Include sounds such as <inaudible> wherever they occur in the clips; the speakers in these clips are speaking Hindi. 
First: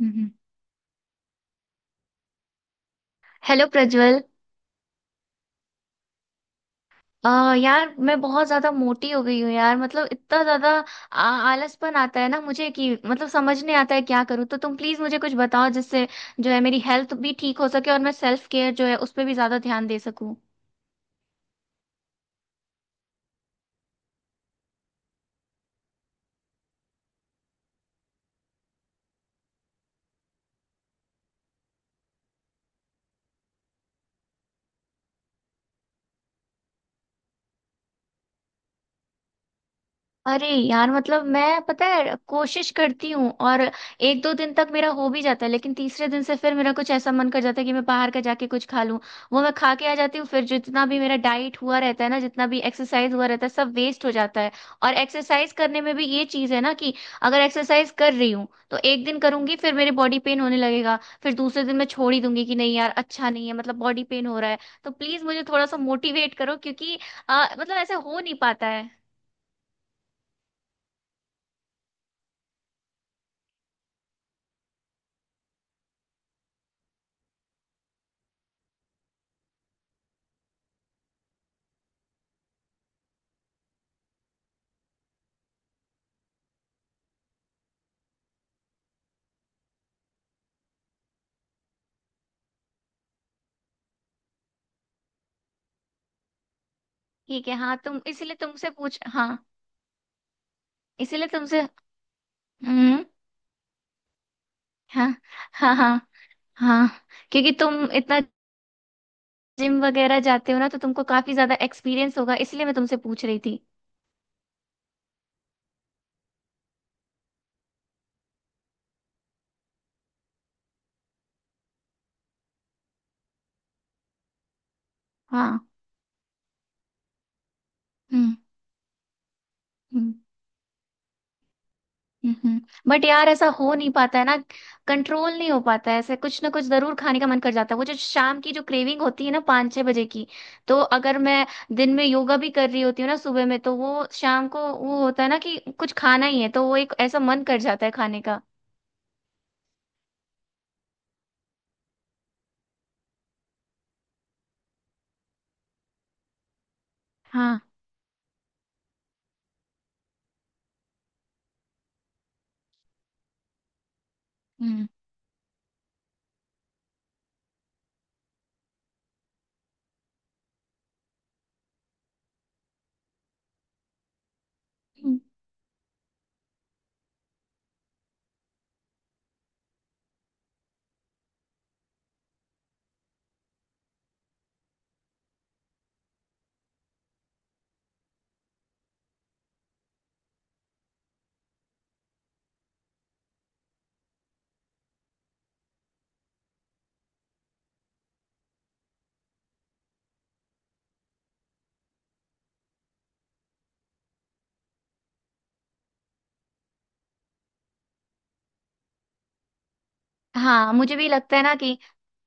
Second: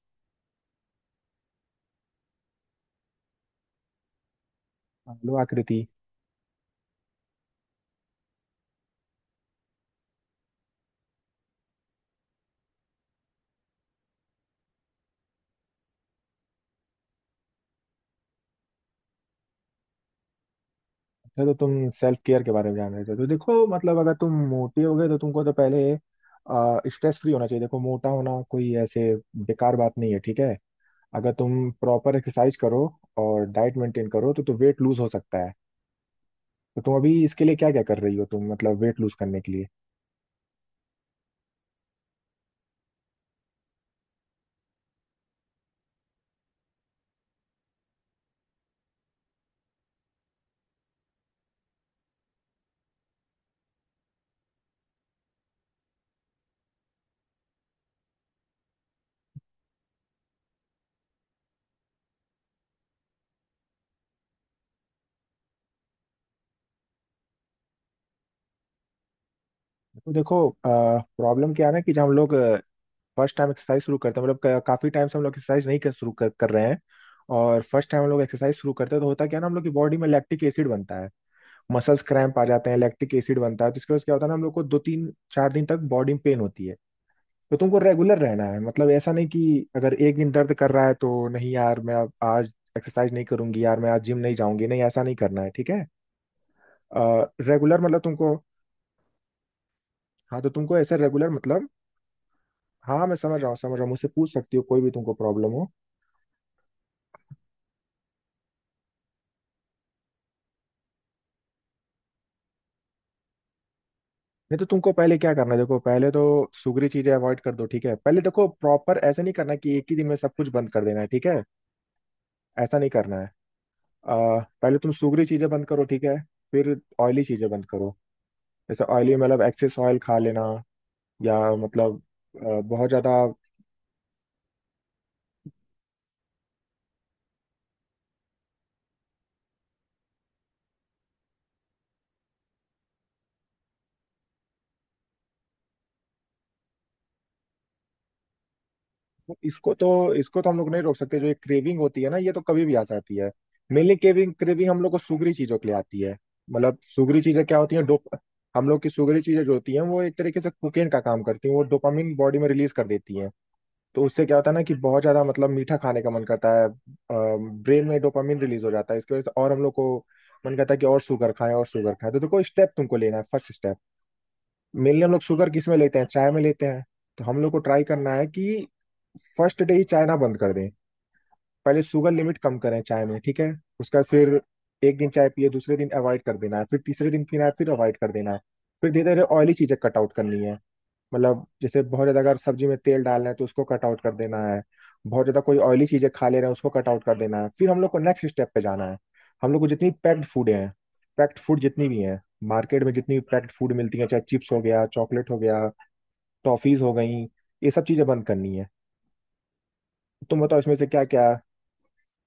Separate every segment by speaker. Speaker 1: हम्म। हेलो प्रज्वल।
Speaker 2: हेलो आकृति।
Speaker 1: यार, मैं बहुत ज्यादा मोटी हो गई हूँ यार, मतलब इतना ज्यादा आ- आलसपन आता है ना मुझे कि मतलब समझ नहीं आता है क्या करूँ। तो तुम प्लीज मुझे कुछ बताओ जिससे जो है मेरी हेल्थ भी ठीक हो सके और मैं सेल्फ केयर जो है उस पर भी ज्यादा ध्यान दे सकूँ।
Speaker 2: अच्छा, तो तुम सेल्फ केयर के बारे में जान रहे थे। तो देखो, मतलब अगर तुम मोटे हो गए तो तुमको तो पहले स्ट्रेस फ्री होना चाहिए। देखो, मोटा होना कोई ऐसे बेकार बात नहीं है, ठीक है। अगर तुम प्रॉपर एक्सरसाइज करो और डाइट मेंटेन करो तो वेट लूज हो सकता है। तो तुम अभी इसके लिए क्या क्या कर रही हो तुम, मतलब वेट लूज करने के लिए?
Speaker 1: अरे यार, मतलब मैं पता है कोशिश करती हूँ और एक दो दिन तक मेरा हो भी जाता है, लेकिन तीसरे दिन से फिर मेरा कुछ ऐसा मन कर जाता है कि मैं बाहर का जाके कुछ खा लूँ। वो मैं खा के आ जाती हूँ, फिर जितना भी मेरा डाइट हुआ रहता है ना, जितना भी एक्सरसाइज हुआ रहता है सब वेस्ट हो जाता है। और एक्सरसाइज करने में भी ये चीज़ है ना कि अगर एक्सरसाइज कर रही हूँ तो एक दिन करूंगी, फिर मेरे बॉडी पेन होने लगेगा। फिर दूसरे दिन मैं छोड़ ही दूंगी कि नहीं यार अच्छा नहीं है, मतलब बॉडी पेन हो रहा है। तो प्लीज़ मुझे थोड़ा सा मोटिवेट करो, क्योंकि मतलब ऐसा हो नहीं पाता है।
Speaker 2: तो देखो, प्रॉब्लम क्या है ना कि जब हम लोग फर्स्ट टाइम एक्सरसाइज शुरू करते हैं, मतलब काफी टाइम से हम लोग एक्सरसाइज नहीं कर रहे हैं। और फर्स्ट टाइम हम लोग एक्सरसाइज शुरू करते हैं तो होता क्या है ना, हम लोग की बॉडी में लैक्टिक एसिड बनता है। मसल्स क्रैम्प आ जाते हैं, लैक्टिक एसिड बनता है तो इसके वजह से क्या होता है ना, हम लोग को 2 3 4 दिन तक बॉडी में पेन होती है। तो तुमको रेगुलर रहना है, मतलब ऐसा नहीं कि अगर एक दिन दर्द कर रहा है तो नहीं यार मैं अब आज एक्सरसाइज नहीं करूंगी, यार मैं आज जिम नहीं जाऊंगी। नहीं, ऐसा नहीं करना है, ठीक है।
Speaker 1: ठीक है। हाँ,
Speaker 2: रेगुलर मतलब
Speaker 1: तुम
Speaker 2: तुमको,
Speaker 1: इसीलिए तुमसे पूछ। हाँ,
Speaker 2: हाँ तो तुमको ऐसा
Speaker 1: इसीलिए
Speaker 2: रेगुलर
Speaker 1: तुमसे।
Speaker 2: मतलब,
Speaker 1: हम्म।
Speaker 2: हाँ मैं समझ रहा हूँ, समझ रहा हूँ, मुझसे पूछ सकती हो कोई भी
Speaker 1: हाँ।
Speaker 2: तुमको प्रॉब्लम हो।
Speaker 1: हाँ हाँ। हाँ। क्योंकि तुम इतना जिम वगैरह जाते हो ना, तो तुमको काफी ज्यादा एक्सपीरियंस होगा, इसलिए मैं तुमसे पूछ रही थी।
Speaker 2: नहीं, तो तुमको पहले क्या करना है, देखो पहले तो सुगरी चीजें अवॉइड कर दो, ठीक है। पहले देखो, प्रॉपर ऐसा नहीं करना कि एक ही दिन में सब कुछ बंद कर देना है, ठीक है, ऐसा नहीं करना है। आ, पहले तुम सूगरी चीजें
Speaker 1: हाँ।
Speaker 2: बंद करो, ठीक है। फिर ऑयली चीजें बंद करो।
Speaker 1: हम्म।
Speaker 2: जैसे ऑयली मतलब एक्सेस ऑयल
Speaker 1: हम्म।
Speaker 2: खा लेना, या मतलब
Speaker 1: हम्म,
Speaker 2: बहुत
Speaker 1: हम्म। बट
Speaker 2: ज्यादा।
Speaker 1: यार, ऐसा हो नहीं पाता है ना। कंट्रोल नहीं हो पाता है, ऐसे कुछ ना कुछ जरूर खाने का मन कर जाता है। वो जो शाम की जो क्रेविंग होती है ना, 5-6 बजे की। तो अगर मैं दिन में योगा भी कर रही होती हूँ ना सुबह में, तो वो शाम को वो होता है ना कि कुछ खाना ही है, तो वो एक ऐसा मन कर जाता है खाने का।
Speaker 2: इसको तो हम लोग नहीं रोक सकते, जो ये क्रेविंग होती है ना, ये तो कभी भी आ सकती है। मेनली क्रेविंग क्रेविंग हम लोग को सूगरी चीजों के लिए आती है। मतलब सूगरी चीजें क्या
Speaker 1: हाँ।
Speaker 2: होती हैं, डोप हम लोग की सूगरी चीजें जो होती हैं वो एक तरीके से कोकेन का काम करती हैं, वो डोपामिन बॉडी में रिलीज कर देती हैं। तो उससे क्या होता है ना कि
Speaker 1: हम्म,
Speaker 2: बहुत ज्यादा मतलब मीठा खाने का मन करता है। ब्रेन में डोपामिन रिलीज हो जाता है इसकी वजह से, और हम लोग को मन करता है कि और शुगर खाएं और शुगर खाएं। तो देखो स्टेप तुमको लेना है, फर्स्ट स्टेप मेनली हम लोग शुगर किस में लेते हैं, चाय में लेते हैं। तो हम लोग को ट्राई करना है कि फर्स्ट डे ही चाय ना बंद कर दें। पहले शुगर लिमिट कम करें चाय में, ठीक है। उसका फिर एक दिन चाय पिए, दूसरे दिन अवॉइड कर देना है, फिर तीसरे दिन पीना है, फिर अवॉइड कर देना है। फिर धीरे धीरे ऑयली चीजें कट आउट करनी है। मतलब जैसे बहुत ज्यादा अगर सब्जी में तेल डालना है तो उसको कट आउट कर देना है। बहुत ज्यादा कोई ऑयली चीजें खा ले रहे हैं उसको कट आउट कर देना है। फिर हम लोग को नेक्स्ट स्टेप पे जाना है। हम लोग को जितनी पैक्ड फूड है, पैक्ड फूड जितनी भी है, मार्केट में जितनी भी पैक्ड फूड मिलती है, चाहे चिप्स हो गया, चॉकलेट हो गया, टॉफीज हो गई, ये सब चीजें बंद करनी है। तुम बताओ
Speaker 1: हाँ
Speaker 2: इसमें से
Speaker 1: मुझे
Speaker 2: क्या
Speaker 1: भी
Speaker 2: क्या।
Speaker 1: लगता है ना कि।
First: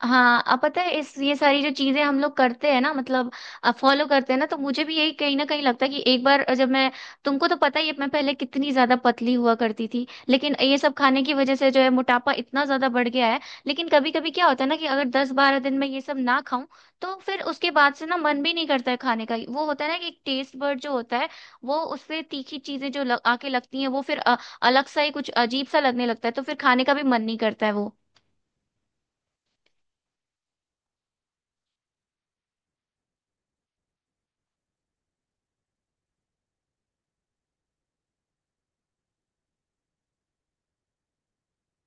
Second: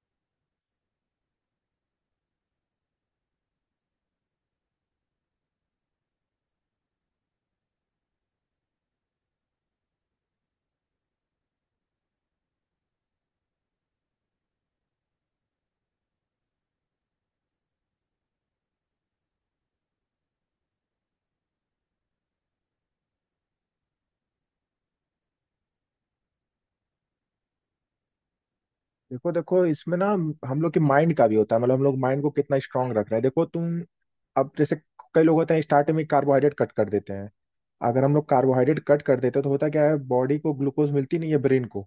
Speaker 1: हाँ, अब पता है इस ये सारी जो चीजें हम लोग करते हैं ना, मतलब फॉलो करते हैं ना, तो मुझे भी यही कहीं ना कहीं लगता है कि एक बार जब मैं। तुमको तो पता ही है मैं पहले कितनी ज्यादा पतली हुआ करती थी, लेकिन ये सब खाने की वजह से जो है मोटापा इतना ज्यादा बढ़ गया है। लेकिन कभी कभी क्या होता है ना कि अगर 10-12 दिन में ये सब ना खाऊं, तो फिर उसके बाद से ना मन भी नहीं करता है खाने का। वो होता है ना कि एक टेस्ट बर्ड जो होता है, वो उससे तीखी चीजें आके लगती हैं, वो फिर अलग सा ही कुछ अजीब सा लगने लगता है, तो फिर खाने का भी मन नहीं करता है वो।
Speaker 2: देखो देखो, इसमें ना हम लोग के माइंड का भी होता है, मतलब हम लोग माइंड को कितना स्ट्रांग रख रहे हैं। देखो तुम, अब जैसे कई लोग होते हैं स्टार्टिंग में कार्बोहाइड्रेट कट कर देते हैं। अगर हम लोग कार्बोहाइड्रेट कट कर देते हैं तो होता क्या है, बॉडी को ग्लूकोज मिलती नहीं है, ब्रेन को।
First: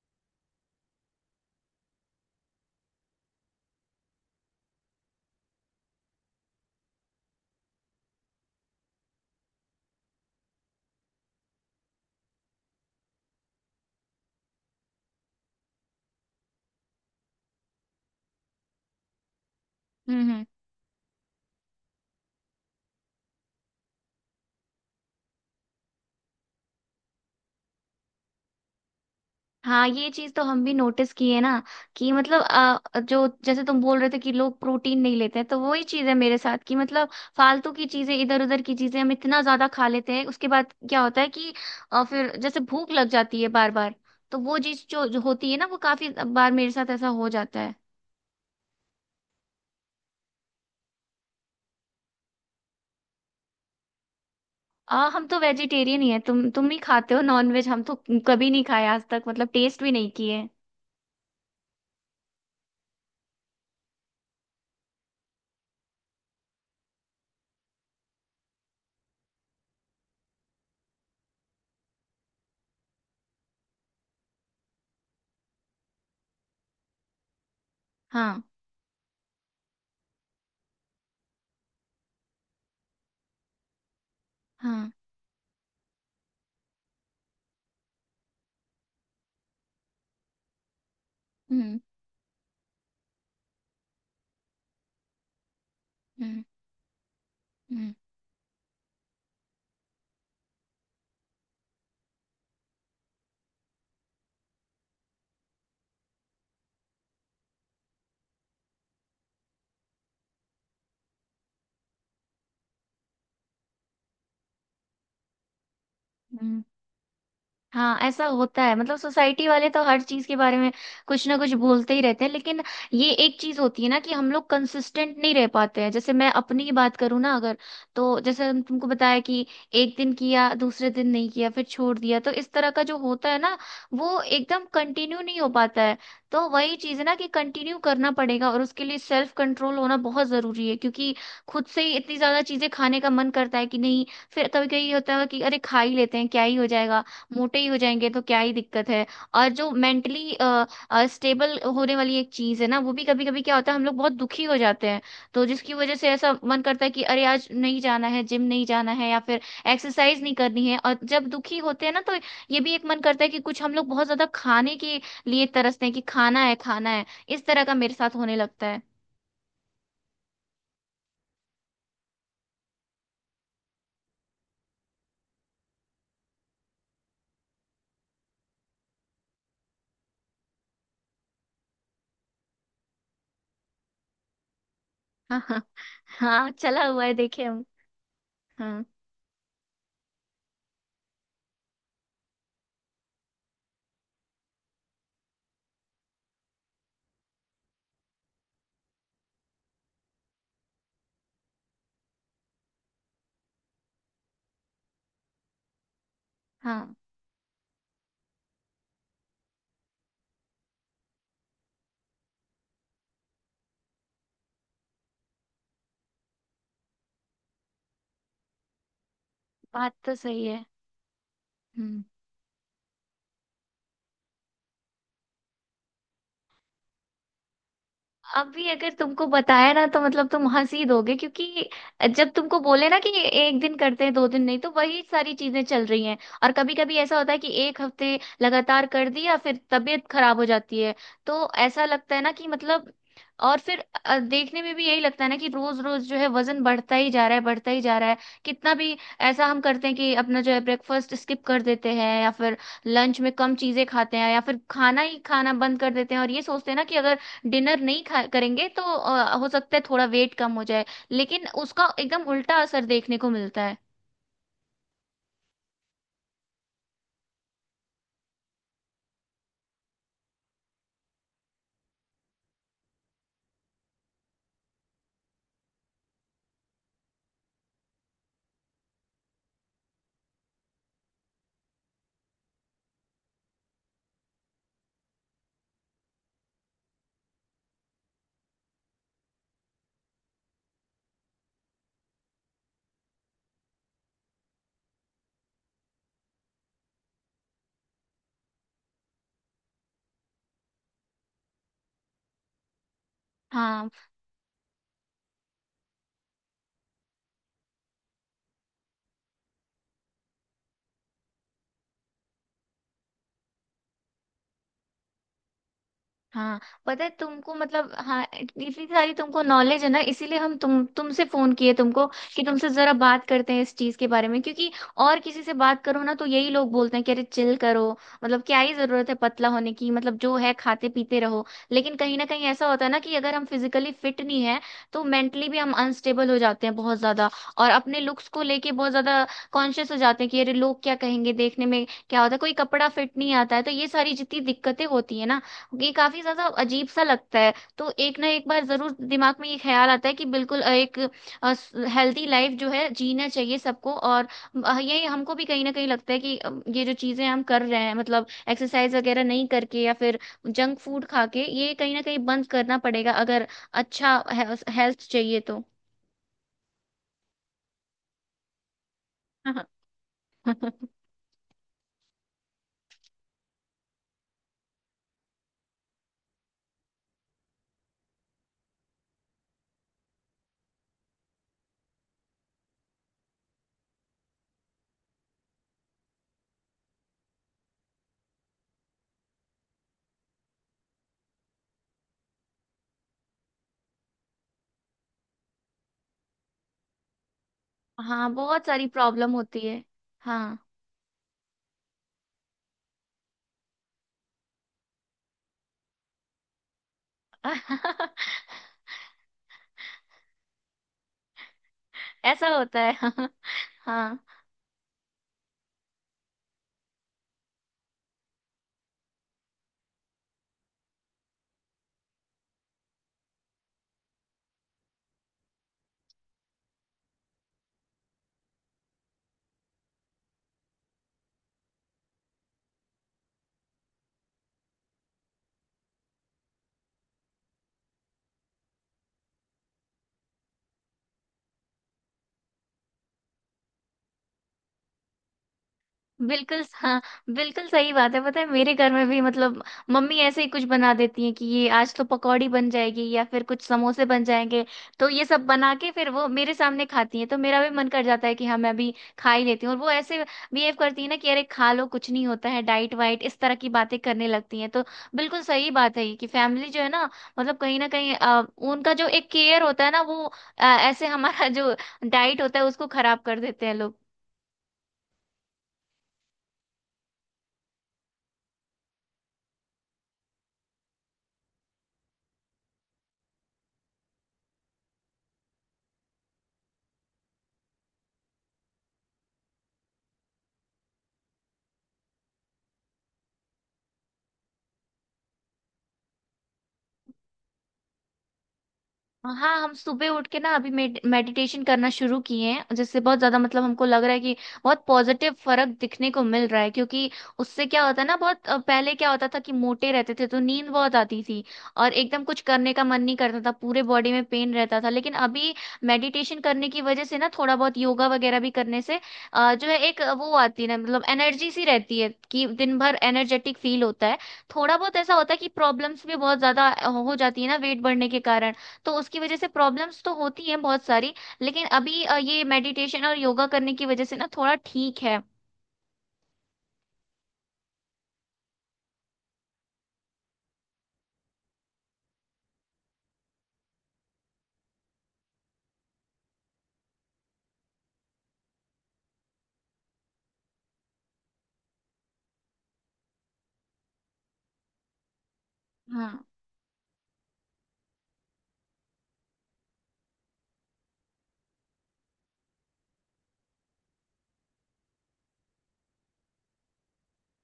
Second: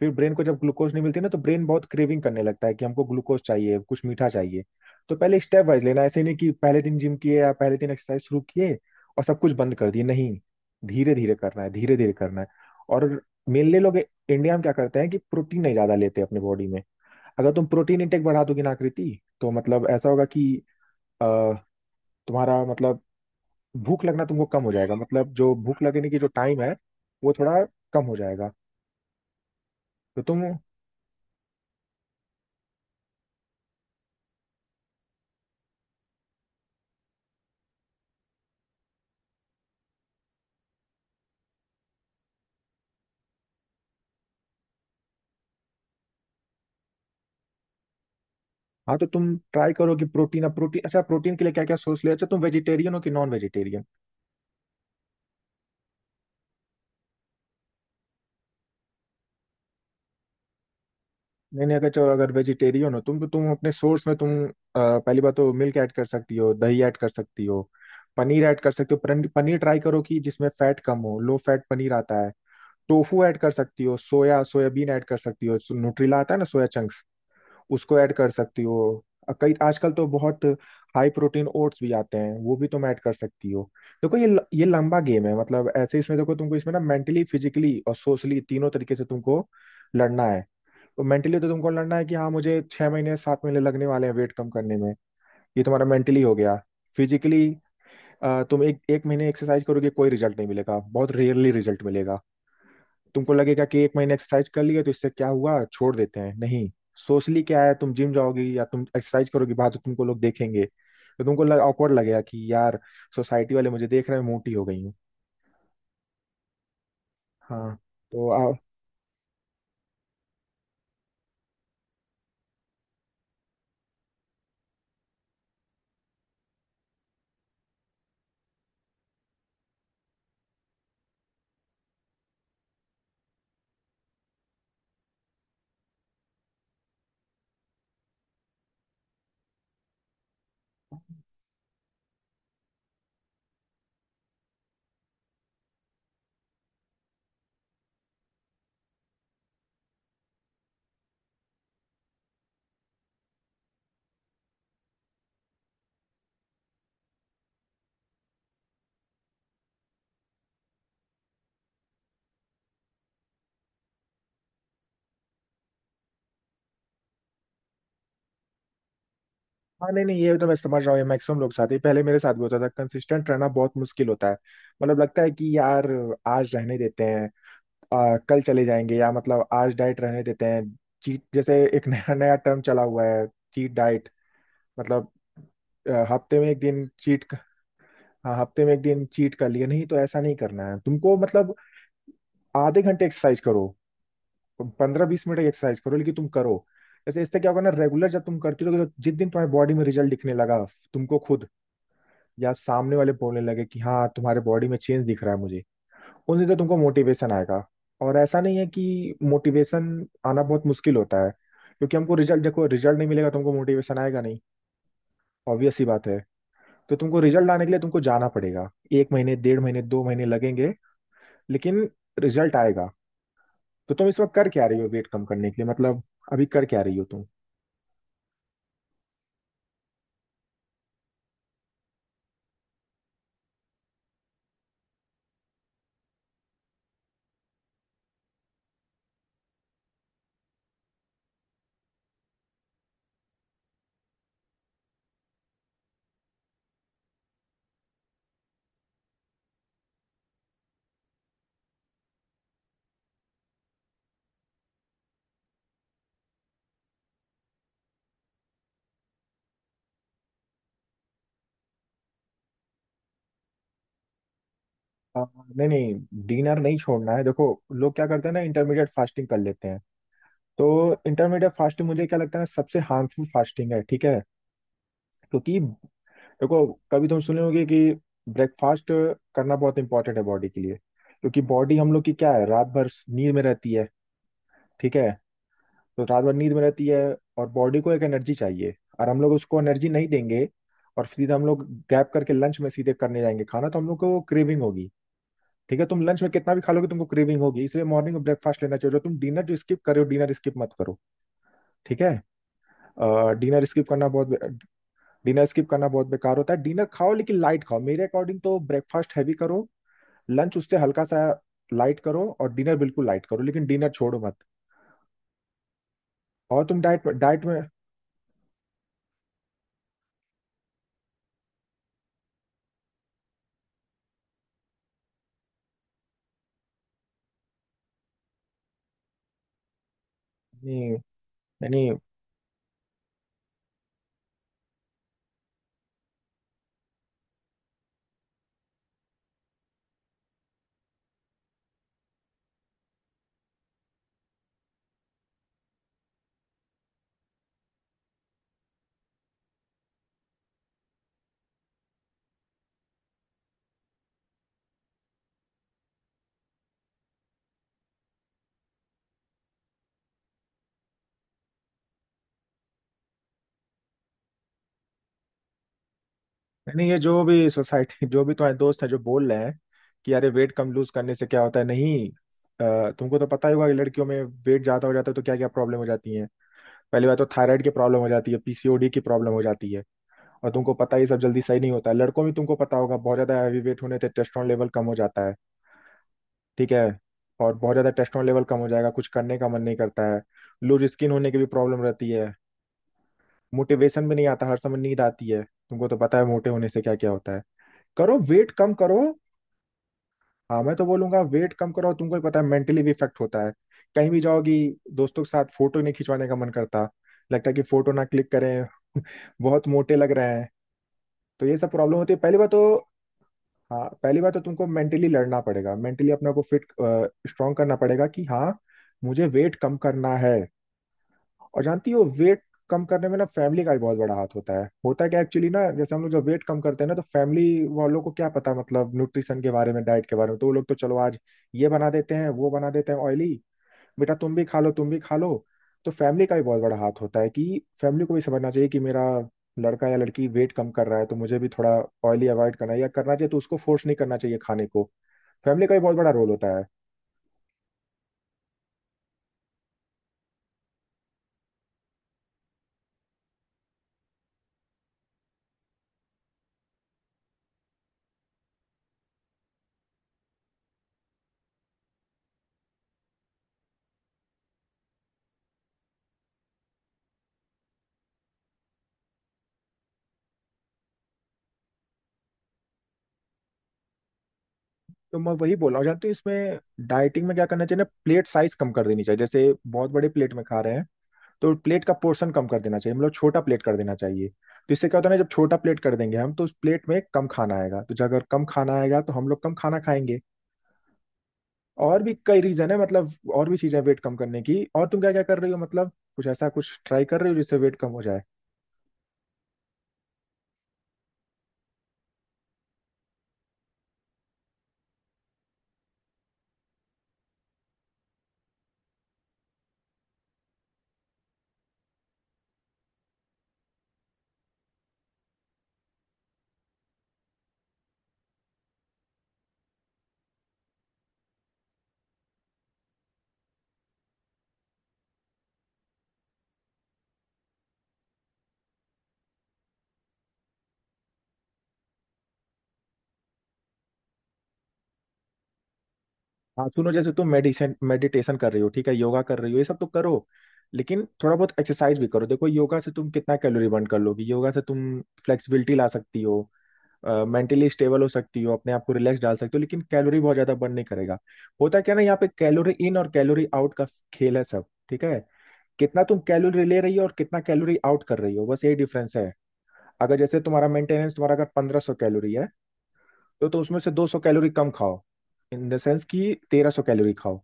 Speaker 2: फिर ब्रेन को जब ग्लूकोज नहीं मिलती ना तो ब्रेन बहुत क्रेविंग करने लगता है कि हमको ग्लूकोज चाहिए, कुछ मीठा चाहिए। तो पहले स्टेप वाइज लेना, ऐसे नहीं कि पहले दिन जिम किए या पहले दिन एक्सरसाइज शुरू किए और सब कुछ बंद कर दिए, नहीं। धीरे धीरे करना है, धीरे धीरे करना है। और मेनली लोग इंडिया में क्या करते हैं कि प्रोटीन नहीं ज्यादा लेते अपने बॉडी में। अगर तुम प्रोटीन इंटेक बढ़ा दोगी ना आकृति, तो मतलब ऐसा होगा
Speaker 1: हम्म। हम्म।
Speaker 2: कि अ, तुम्हारा मतलब भूख लगना तुमको कम हो जाएगा, मतलब जो भूख लगने की जो टाइम है वो थोड़ा कम हो जाएगा।
Speaker 1: हाँ, ये
Speaker 2: तो
Speaker 1: चीज
Speaker 2: तुम,
Speaker 1: तो हम भी नोटिस की है ना कि मतलब जो जैसे तुम बोल रहे थे कि लोग प्रोटीन नहीं लेते हैं, तो वही चीज है मेरे साथ कि मतलब फालतू की चीजें इधर उधर की चीजें हम इतना ज्यादा खा लेते हैं, उसके बाद क्या होता है कि फिर जैसे भूख लग जाती है बार बार। तो वो चीज जो होती है ना, वो काफी बार मेरे साथ ऐसा हो जाता है।
Speaker 2: हाँ तो तुम ट्राई करो कि प्रोटीन। अब प्रोटीन, अच्छा प्रोटीन के लिए क्या क्या सोर्स ले। अच्छा, तुम वेजिटेरियन हो कि नॉन वेजिटेरियन?
Speaker 1: हम तो वेजिटेरियन ही है, तुम ही खाते हो नॉनवेज, हम तो कभी नहीं खाया आज तक, मतलब टेस्ट भी नहीं किए।
Speaker 2: नहीं नहीं, अगर चलो, अगर वेजिटेरियन हो तुम तो तुम अपने सोर्स में तुम पहली बात तो मिल्क ऐड कर सकती हो, दही ऐड कर सकती हो, पनीर ऐड कर सकते हो। पनीर ट्राई करो कि जिसमें फैट कम हो, लो फैट पनीर आता है। टोफू ऐड कर सकती हो, सोया सोयाबीन ऐड कर सकती हो, न्यूट्रिला आता है ना सोया चंक्स, उसको ऐड कर
Speaker 1: हाँ।
Speaker 2: सकती हो। कई आजकल तो बहुत हाई प्रोटीन ओट्स भी आते हैं, वो भी तुम ऐड कर सकती हो। देखो ये ये
Speaker 1: हाँ।
Speaker 2: लंबा गेम है, मतलब ऐसे इसमें देखो तुमको इसमें ना मेंटली, फिजिकली और सोशली तीनों तरीके से तुमको लड़ना है। तो मेंटली तो तुमको
Speaker 1: हम्म।
Speaker 2: लड़ना है कि हाँ मुझे 6 महीने 7 महीने लगने वाले हैं वेट कम करने में। ये तुम्हारा मेंटली हो
Speaker 1: हम्म।
Speaker 2: गया। फिजिकली
Speaker 1: हम्म।
Speaker 2: तुम एक एक महीने एक्सरसाइज करोगे कोई रिजल्ट नहीं मिलेगा, बहुत रेयरली रिजल्ट मिलेगा। तुमको लगेगा कि एक महीने एक्सरसाइज कर लिए तो इससे क्या हुआ, छोड़ देते हैं, नहीं। सोशली क्या है, तुम जिम जाओगी या तुम एक्सरसाइज करोगी बाहर तो तुमको लोग देखेंगे, तो तुमको लग awkward लगेगा कि यार सोसाइटी वाले मुझे देख रहे हैं, मोटी हो गई हूँ।
Speaker 1: हम्म।
Speaker 2: हाँ
Speaker 1: हाँ ऐसा
Speaker 2: तो
Speaker 1: होता है, मतलब सोसाइटी वाले तो हर चीज के बारे में कुछ ना कुछ बोलते ही रहते हैं, लेकिन ये एक चीज होती है ना कि हम लोग कंसिस्टेंट नहीं रह पाते हैं। जैसे मैं अपनी ही बात करूँ ना, अगर तो जैसे हम तुमको बताया कि एक दिन किया दूसरे दिन नहीं किया फिर छोड़ दिया, तो इस तरह का जो होता है ना वो एकदम कंटिन्यू नहीं हो पाता है। तो वही चीज है ना कि कंटिन्यू करना पड़ेगा, और उसके लिए सेल्फ कंट्रोल होना बहुत जरूरी है, क्योंकि खुद से ही इतनी ज्यादा चीजें खाने का मन करता है कि नहीं। फिर कभी कभी होता है कि अरे खा ही लेते हैं क्या ही हो जाएगा, मोटे ही हो जाएंगे तो क्या ही दिक्कत है। और जो मेंटली स्टेबल होने वाली एक चीज है ना, वो भी कभी कभी क्या होता है हम लोग बहुत दुखी हो जाते हैं, तो जिसकी वजह से ऐसा मन करता है कि अरे आज नहीं जाना है जिम नहीं जाना है या फिर एक्सरसाइज नहीं करनी है। और जब दुखी होते हैं ना, तो ये भी एक मन करता है कि कुछ हम लोग बहुत ज्यादा खाने के लिए तरसते हैं कि खाना है खाना है, इस तरह का मेरे साथ होने लगता है <laughs>
Speaker 2: हाँ। नहीं नहीं, ये तो मैं समझ रहा हूँ, ये मैक्सिमम लोग साथ ही पहले मेरे साथ भी होता था, कंसिस्टेंट रहना बहुत मुश्किल होता है। मतलब लगता है कि यार आज रहने देते हैं, कल चले जाएंगे, या मतलब आज डाइट रहने देते हैं। चीट, जैसे एक नया नया टर्म चला हुआ है, चीट डाइट, मतलब
Speaker 1: हाँ। हाँ
Speaker 2: हफ्ते में
Speaker 1: हाँ,
Speaker 2: एक
Speaker 1: चला
Speaker 2: दिन
Speaker 1: हुआ है,
Speaker 2: चीट।
Speaker 1: देखे हम।
Speaker 2: हाँ, हफ्ते में एक
Speaker 1: हाँ
Speaker 2: दिन चीट कर लिया, नहीं तो ऐसा नहीं करना है तुमको, मतलब आधे घंटे एक्सरसाइज करो, 15 20 मिनट एक्सरसाइज करो, लेकिन तुम करो। ऐसे इससे क्या होगा ना, रेगुलर जब तुम करती रहोगे तो जिस दिन तुम्हारी बॉडी में रिजल्ट दिखने लगा, तुमको खुद या सामने वाले बोलने लगे कि हाँ तुम्हारे बॉडी में चेंज दिख रहा है मुझे, उस दिन तो तुमको
Speaker 1: हाँ।
Speaker 2: मोटिवेशन आएगा। और ऐसा नहीं है कि मोटिवेशन आना बहुत मुश्किल होता है, क्योंकि हमको रिजल्ट, देखो रिजल्ट नहीं मिलेगा तुमको, मोटिवेशन आएगा नहीं, ऑब्वियस ही बात है। तो तुमको रिजल्ट आने के लिए तुमको जाना पड़ेगा, एक महीने डेढ़ महीने
Speaker 1: बात
Speaker 2: दो
Speaker 1: तो
Speaker 2: महीने
Speaker 1: सही है।
Speaker 2: लगेंगे, लेकिन
Speaker 1: हम्म।
Speaker 2: रिजल्ट आएगा। तो तुम इस वक्त कर क्या रही हो वेट कम करने के लिए, मतलब अभी कर क्या रही हो तुम?
Speaker 1: अभी अगर तुमको बताया ना तो मतलब तुम हंस ही दोगे, क्योंकि जब तुमको बोले ना कि एक दिन करते हैं दो दिन नहीं, तो वही सारी चीजें चल रही हैं। और कभी कभी ऐसा होता है कि एक हफ्ते लगातार कर दिया फिर तबीयत खराब हो जाती है। तो ऐसा लगता है ना कि मतलब और फिर देखने में भी यही लगता है ना कि रोज रोज जो है वजन बढ़ता ही जा रहा है बढ़ता ही जा रहा है। कितना भी ऐसा हम करते हैं कि अपना जो है ब्रेकफास्ट स्किप कर देते हैं या फिर लंच में कम चीजें खाते हैं या फिर खाना ही खाना बंद कर देते हैं और ये सोचते हैं ना कि अगर डिनर नहीं खा करेंगे तो हो सकता है थोड़ा वेट कम हो जाए, लेकिन उसका एकदम उल्टा असर देखने को मिलता है।
Speaker 2: अ, नहीं नहीं डिनर नहीं छोड़ना है। देखो लोग क्या करते हैं ना, इंटरमीडिएट फास्टिंग कर लेते हैं। तो इंटरमीडिएट फास्टिंग मुझे क्या लगता है ना, सबसे हार्मफुल फास्टिंग है, ठीक है। क्योंकि देखो, कभी तुम सुने होगे कि ब्रेकफास्ट करना बहुत इंपॉर्टेंट है बॉडी के लिए। क्योंकि बॉडी हम लोग की क्या है, रात भर नींद में रहती है, ठीक है। तो रात भर नींद में रहती है, और बॉडी को एक एनर्जी चाहिए, और हम लोग उसको एनर्जी नहीं देंगे और फिर हम लोग गैप करके लंच में सीधे करने जाएंगे खाना, तो हम लोग को क्रेविंग होगी। ठीक है, तुम लंच में कितना भी खा लोगे तुमको क्रेविंग होगी, इसलिए मॉर्निंग में ब्रेकफास्ट लेना चाहिए। जो तुम डिनर जो स्किप कर रहे हो, डिनर स्किप मत करो, ठीक है। डिनर स्किप
Speaker 1: हाँ।
Speaker 2: करना बहुत डिनर स्किप करना बहुत बेकार होता है। डिनर खाओ लेकिन लाइट खाओ, मेरे अकॉर्डिंग तो ब्रेकफास्ट हैवी करो, लंच उससे हल्का सा लाइट करो, और डिनर बिल्कुल लाइट करो, लेकिन डिनर छोड़ो मत।
Speaker 1: हाँ,
Speaker 2: और तुम
Speaker 1: पता
Speaker 2: डाइट
Speaker 1: है
Speaker 2: डाइट
Speaker 1: तुमको,
Speaker 2: में,
Speaker 1: मतलब हाँ इतनी सारी तुमको नॉलेज है ना, इसीलिए हम तुमसे फोन किए तुमको, कि तुमसे जरा बात करते हैं इस चीज के बारे में, क्योंकि और किसी से बात करो ना तो यही लोग बोलते हैं कि अरे चिल करो, मतलब क्या ही जरूरत है पतला होने की, मतलब जो है खाते
Speaker 2: नहीं
Speaker 1: पीते रहो।
Speaker 2: यानी
Speaker 1: लेकिन कहीं ना कहीं ऐसा होता है ना कि अगर हम फिजिकली फिट नहीं है, तो मेंटली भी हम अनस्टेबल हो जाते हैं बहुत ज्यादा, और अपने लुक्स को लेके बहुत ज्यादा कॉन्शियस हो जाते हैं कि अरे लोग क्या कहेंगे। देखने में क्या होता है कोई कपड़ा फिट नहीं आता है, तो ये सारी जितनी दिक्कतें होती है ना, ये काफी ज्यादा अजीब सा लगता है, तो एक ना एक बार जरूर दिमाग में ये ख्याल आता है कि बिल्कुल एक हेल्दी लाइफ जो है जीना चाहिए सबको। और ये हमको भी कहीं ना कहीं लगता है कि ये जो चीजें हम कर रहे हैं, मतलब एक्सरसाइज वगैरह नहीं करके या फिर जंक फूड खा के, ये कहीं ना कहीं बंद करना पड़ेगा अगर अच्छा हेल्थ चाहिए तो।
Speaker 2: नहीं, ये जो भी सोसाइटी, जो भी तुम्हारे दोस्त हैं जो बोल रहे हैं कि अरे वेट कम लूज
Speaker 1: <laughs>
Speaker 2: करने से क्या होता है, नहीं। तुमको तो पता ही होगा कि लड़कियों में वेट ज्यादा हो जाता है तो क्या क्या प्रॉब्लम हो जाती है। पहली बात तो थायराइड की प्रॉब्लम हो जाती है, पीसीओडी की प्रॉब्लम हो जाती है। और तुमको पता है ये सब जल्दी सही नहीं होता है। लड़कों में तुमको पता होगा बहुत ज्यादा हैवी वेट होने से टेस्टोन लेवल कम हो जाता है, ठीक है। और बहुत ज्यादा टेस्टोन लेवल कम हो जाएगा कुछ करने का मन नहीं करता है। लूज स्किन होने की भी प्रॉब्लम रहती है, मोटिवेशन भी नहीं आता, हर समय नींद आती है। तुमको तो पता है मोटे होने से क्या क्या होता है, करो
Speaker 1: हाँ
Speaker 2: वेट
Speaker 1: बहुत
Speaker 2: कम
Speaker 1: सारी
Speaker 2: करो।
Speaker 1: प्रॉब्लम होती है।
Speaker 2: हाँ,
Speaker 1: हाँ।
Speaker 2: मैं तो बोलूंगा वेट कम करो, तुमको ही पता है मेंटली भी इफेक्ट होता है। कहीं भी जाओगी दोस्तों के साथ फोटो नहीं खिंचवाने का मन करता, लगता है कि फोटो ना क्लिक
Speaker 1: <laughs>
Speaker 2: करें, बहुत मोटे लग रहे हैं। तो ये सब प्रॉब्लम होती है पहली
Speaker 1: ऐसा
Speaker 2: बात तो।
Speaker 1: होता है <laughs>
Speaker 2: हाँ,
Speaker 1: हाँ
Speaker 2: पहली बात तो तुमको मेंटली लड़ना पड़ेगा। मेंटली अपने को फिट स्ट्रांग करना पड़ेगा कि हाँ, मुझे वेट कम करना है। और जानती हो वेट कम करने में ना फैमिली का भी बहुत बड़ा हाथ होता है। होता क्या एक्चुअली ना, जैसे हम लोग जब वेट कम करते हैं ना, तो फैमिली वालों को क्या पता, मतलब न्यूट्रिशन के बारे में, डाइट के बारे में। तो वो लोग तो चलो आज ये बना देते हैं, वो बना देते हैं ऑयली, बेटा तुम भी खा लो, तुम भी खा लो। तो फैमिली का भी बहुत बड़ा हाथ होता है कि फैमिली को भी समझना चाहिए कि मेरा लड़का या लड़की वेट कम कर रहा है, तो मुझे भी थोड़ा ऑयली अवॉइड करना है या करना चाहिए, तो उसको फोर्स नहीं करना चाहिए खाने को। फैमिली का भी बहुत बड़ा रोल होता
Speaker 1: बिल्कुल।
Speaker 2: है।
Speaker 1: हाँ बिल्कुल सही बात है, पता है मेरे घर में भी मतलब मम्मी ऐसे ही कुछ बना देती हैं कि ये आज तो पकौड़ी बन जाएगी या फिर कुछ समोसे बन जाएंगे। तो ये सब बना के फिर वो मेरे सामने खाती हैं, तो मेरा भी मन कर जाता है कि हाँ मैं भी खा ही लेती हूँ, और वो ऐसे बिहेव करती है ना कि अरे खा लो कुछ नहीं होता है, डाइट वाइट इस तरह की बातें करने लगती हैं। तो बिल्कुल सही बात है ये कि फैमिली जो है ना, मतलब कहीं ना कहीं उनका जो एक केयर होता है ना वो ऐसे हमारा <laughs> जो डाइट होता है उसको खराब कर देते हैं लोग।
Speaker 2: तो मैं वही बोल रहा हूँ। जानते हो इसमें डाइटिंग में क्या करना चाहिए ना, प्लेट साइज कम कर देनी चाहिए। जैसे बहुत बड़े प्लेट में खा रहे हैं तो प्लेट का पोर्शन कम कर देना चाहिए, मतलब छोटा प्लेट कर देना चाहिए। तो इससे क्या होता है ना, जब छोटा प्लेट कर देंगे हम, तो उस प्लेट में कम खाना आएगा, तो जब अगर कम खाना आएगा तो हम लोग कम खाना खाएंगे। और भी कई रीजन है, मतलब और भी चीजें वेट कम करने की। और तुम क्या क्या कर रही हो, मतलब कुछ ऐसा कुछ ट्राई कर रही हो जिससे वेट कम हो जाए।
Speaker 1: हाँ, हम सुबह उठ के ना अभी मेडिटेशन करना शुरू किए हैं, जिससे बहुत ज्यादा मतलब हमको लग रहा है कि बहुत पॉजिटिव फर्क दिखने को मिल रहा है, क्योंकि उससे क्या होता है ना बहुत पहले क्या होता था कि मोटे रहते थे तो नींद बहुत आती थी, और एकदम कुछ करने का मन नहीं करता था, पूरे बॉडी में पेन रहता था। लेकिन अभी मेडिटेशन करने की वजह से ना, थोड़ा बहुत योगा वगैरह भी करने से जो है एक वो आती है ना, मतलब एनर्जी सी रहती है कि दिन भर एनर्जेटिक फील होता है। थोड़ा बहुत ऐसा होता है कि प्रॉब्लम्स भी बहुत ज्यादा हो जाती है ना वेट बढ़ने के कारण, तो उसकी वजह से प्रॉब्लम्स तो होती हैं बहुत सारी, लेकिन अभी ये मेडिटेशन और योगा करने की वजह से ना थोड़ा ठीक है।
Speaker 2: हाँ सुनो, जैसे तुम मेडिसन मेडिटेशन कर रही हो, ठीक है, योगा कर रही हो, ये सब तो करो, लेकिन थोड़ा बहुत एक्सरसाइज भी करो। देखो, योगा से तुम कितना कैलोरी बर्न कर लोगी। योगा से तुम फ्लेक्सिबिलिटी ला सकती हो, मेंटली स्टेबल हो सकती हो, अपने आप को रिलैक्स डाल सकती हो, लेकिन कैलोरी बहुत ज्यादा बर्न नहीं करेगा। होता क्या ना, यहाँ पे कैलोरी इन और कैलोरी आउट का खेल है सब, ठीक है। कितना तुम
Speaker 1: हाँ।
Speaker 2: कैलोरी ले रही हो और कितना कैलोरी आउट कर रही हो, बस यही डिफरेंस है। अगर जैसे तुम्हारा मेंटेनेंस, तुम्हारा अगर 1500 कैलोरी है, तो उसमें से 200 कैलोरी कम खाओ। इन द सेंस कि 1300 कैलोरी खाओ,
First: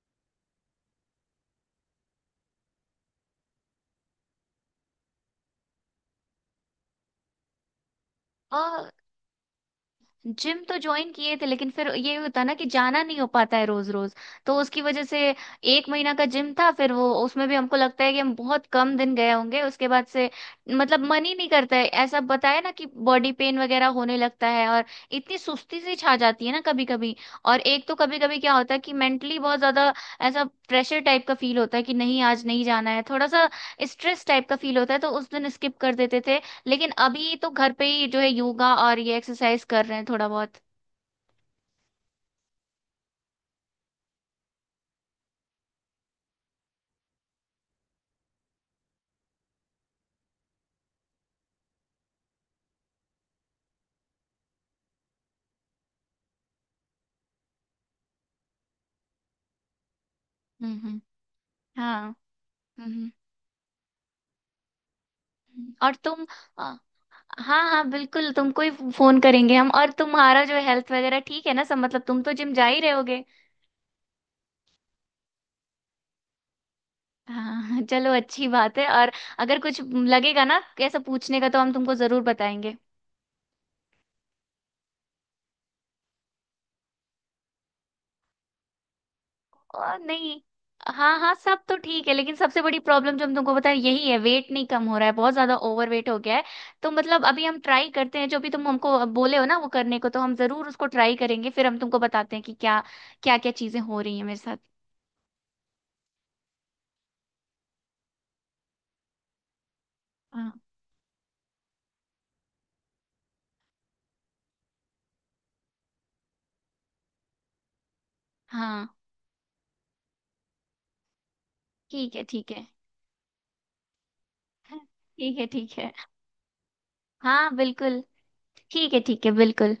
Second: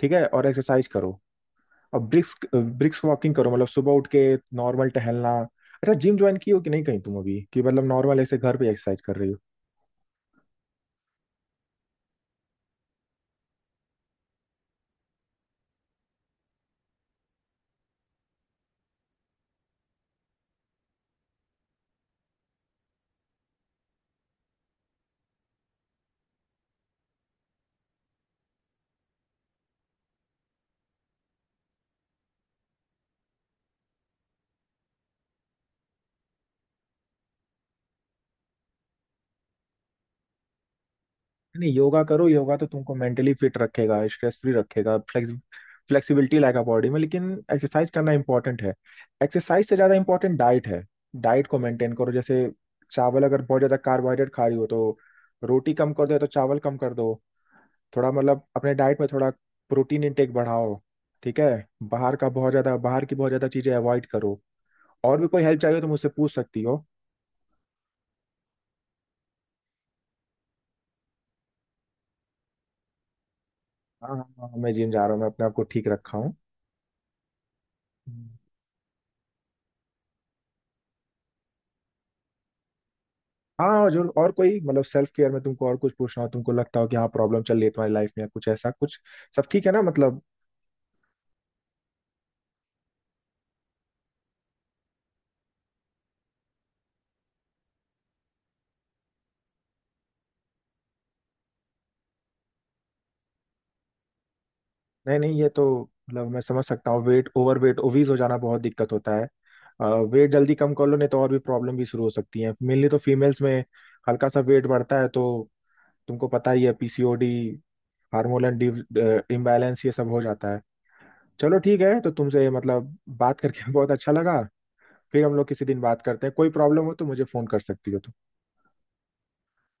Speaker 2: ठीक है। और एक्सरसाइज करो, और ब्रिस्क ब्रिस्क वॉकिंग करो, मतलब सुबह उठ के नॉर्मल टहलना। अच्छा, जिम ज्वाइन की हो कि नहीं कहीं तुम अभी, कि मतलब नॉर्मल ऐसे घर
Speaker 1: अ,
Speaker 2: पे एक्सरसाइज कर रही हो।
Speaker 1: जिम तो ज्वाइन किए थे, लेकिन फिर ये होता ना कि जाना नहीं हो पाता है रोज रोज, तो उसकी वजह से एक महीना का जिम था, फिर वो उसमें भी हमको लगता है कि हम बहुत कम दिन गए होंगे। उसके बाद से मतलब मन ही नहीं करता है, ऐसा बताया ना कि बॉडी पेन वगैरह होने लगता है, और इतनी सुस्ती सी छा जाती है ना कभी कभी। और एक तो कभी कभी क्या होता है कि मेंटली बहुत ज्यादा ऐसा प्रेशर टाइप का फील होता है कि नहीं आज नहीं जाना है, थोड़ा सा स्ट्रेस टाइप का फील होता है, तो उस दिन स्किप कर देते थे, लेकिन अभी तो घर पे ही जो है योगा और ये एक्सरसाइज कर रहे हैं थोड़ा बहुत।
Speaker 2: नहीं, योगा करो, योगा तो तुमको मेंटली फिट रखेगा, स्ट्रेस फ्री रखेगा, फ्लेक्सिबिलिटी लाएगा बॉडी में, लेकिन एक्सरसाइज करना इंपॉर्टेंट है। एक्सरसाइज से ज़्यादा इंपॉर्टेंट डाइट है। डाइट को मेंटेन करो। जैसे चावल, अगर बहुत ज़्यादा कार्बोहाइड्रेट खा रही हो तो रोटी कम कर दो, या तो चावल कम कर दो। थोड़ा मतलब अपने डाइट में थोड़ा प्रोटीन इंटेक बढ़ाओ,
Speaker 1: हम्म। हम्म।
Speaker 2: ठीक है।
Speaker 1: हाँ।
Speaker 2: बाहर
Speaker 1: हम्म।
Speaker 2: की बहुत ज़्यादा चीज़ें अवॉइड करो। और भी कोई हेल्प
Speaker 1: हम्म।
Speaker 2: चाहिए तो
Speaker 1: और
Speaker 2: मुझसे
Speaker 1: तुम?
Speaker 2: पूछ सकती
Speaker 1: अ,
Speaker 2: हो।
Speaker 1: हाँ हाँ, बिल्कुल तुमको ही फोन करेंगे हम। और तुम्हारा जो हेल्थ वगैरह ठीक है ना सब, मतलब तुम तो जिम जा ही रहोगे।
Speaker 2: हाँ हाँ हाँ, मैं जिम जा रहा हूँ, मैं अपने आप को ठीक रखा हूँ।
Speaker 1: हाँ <laughs> चलो
Speaker 2: हम्म।
Speaker 1: अच्छी बात है, और अगर कुछ लगेगा ना कैसा पूछने का, तो हम तुमको जरूर बताएंगे।
Speaker 2: हाँ, और जो और कोई मतलब सेल्फ केयर में तुमको और कुछ पूछना हो, तुमको लगता हो कि हाँ प्रॉब्लम चल रही है तुम्हारी लाइफ में या कुछ ऐसा कुछ, सब ठीक है ना
Speaker 1: और
Speaker 2: मतलब?
Speaker 1: नहीं, हाँ हाँ सब तो ठीक है, लेकिन सबसे बड़ी प्रॉब्लम जो हम तुमको बता रहे हैं, यही है, वेट नहीं कम हो रहा है, बहुत ज्यादा ओवर वेट हो गया है। तो मतलब अभी हम ट्राई करते हैं जो भी तुम हमको बोले हो ना वो करने को, तो हम जरूर उसको ट्राई करेंगे, फिर हम तुमको बताते हैं कि क्या क्या क्या चीजें हो रही हैं मेरे साथ।
Speaker 2: नहीं नहीं, ये तो, मतलब मैं समझ सकता हूँ, वेट ओवर वेट ओवीज हो जाना बहुत दिक्कत होता है। वेट
Speaker 1: हाँ
Speaker 2: जल्दी कम कर लो, नहीं तो और भी प्रॉब्लम भी शुरू हो सकती है। मेनली तो फीमेल्स में हल्का सा वेट बढ़ता है तो तुमको पता ही है पीसीओडी, हार्मोनल
Speaker 1: हाँ,
Speaker 2: इम्बैलेंस, ये सब हो जाता है। चलो ठीक है, तो
Speaker 1: ठीक है
Speaker 2: तुमसे
Speaker 1: ठीक है।
Speaker 2: मतलब बात करके <laughs> बहुत अच्छा लगा।
Speaker 1: <laughs>
Speaker 2: फिर हम
Speaker 1: ठीक है
Speaker 2: लोग किसी
Speaker 1: ठीक
Speaker 2: दिन
Speaker 1: है।
Speaker 2: बात करते हैं। कोई प्रॉब्लम हो तो मुझे फोन
Speaker 1: हाँ
Speaker 2: कर सकती
Speaker 1: बिल्कुल।
Speaker 2: हो।
Speaker 1: ठीक है बिल्कुल।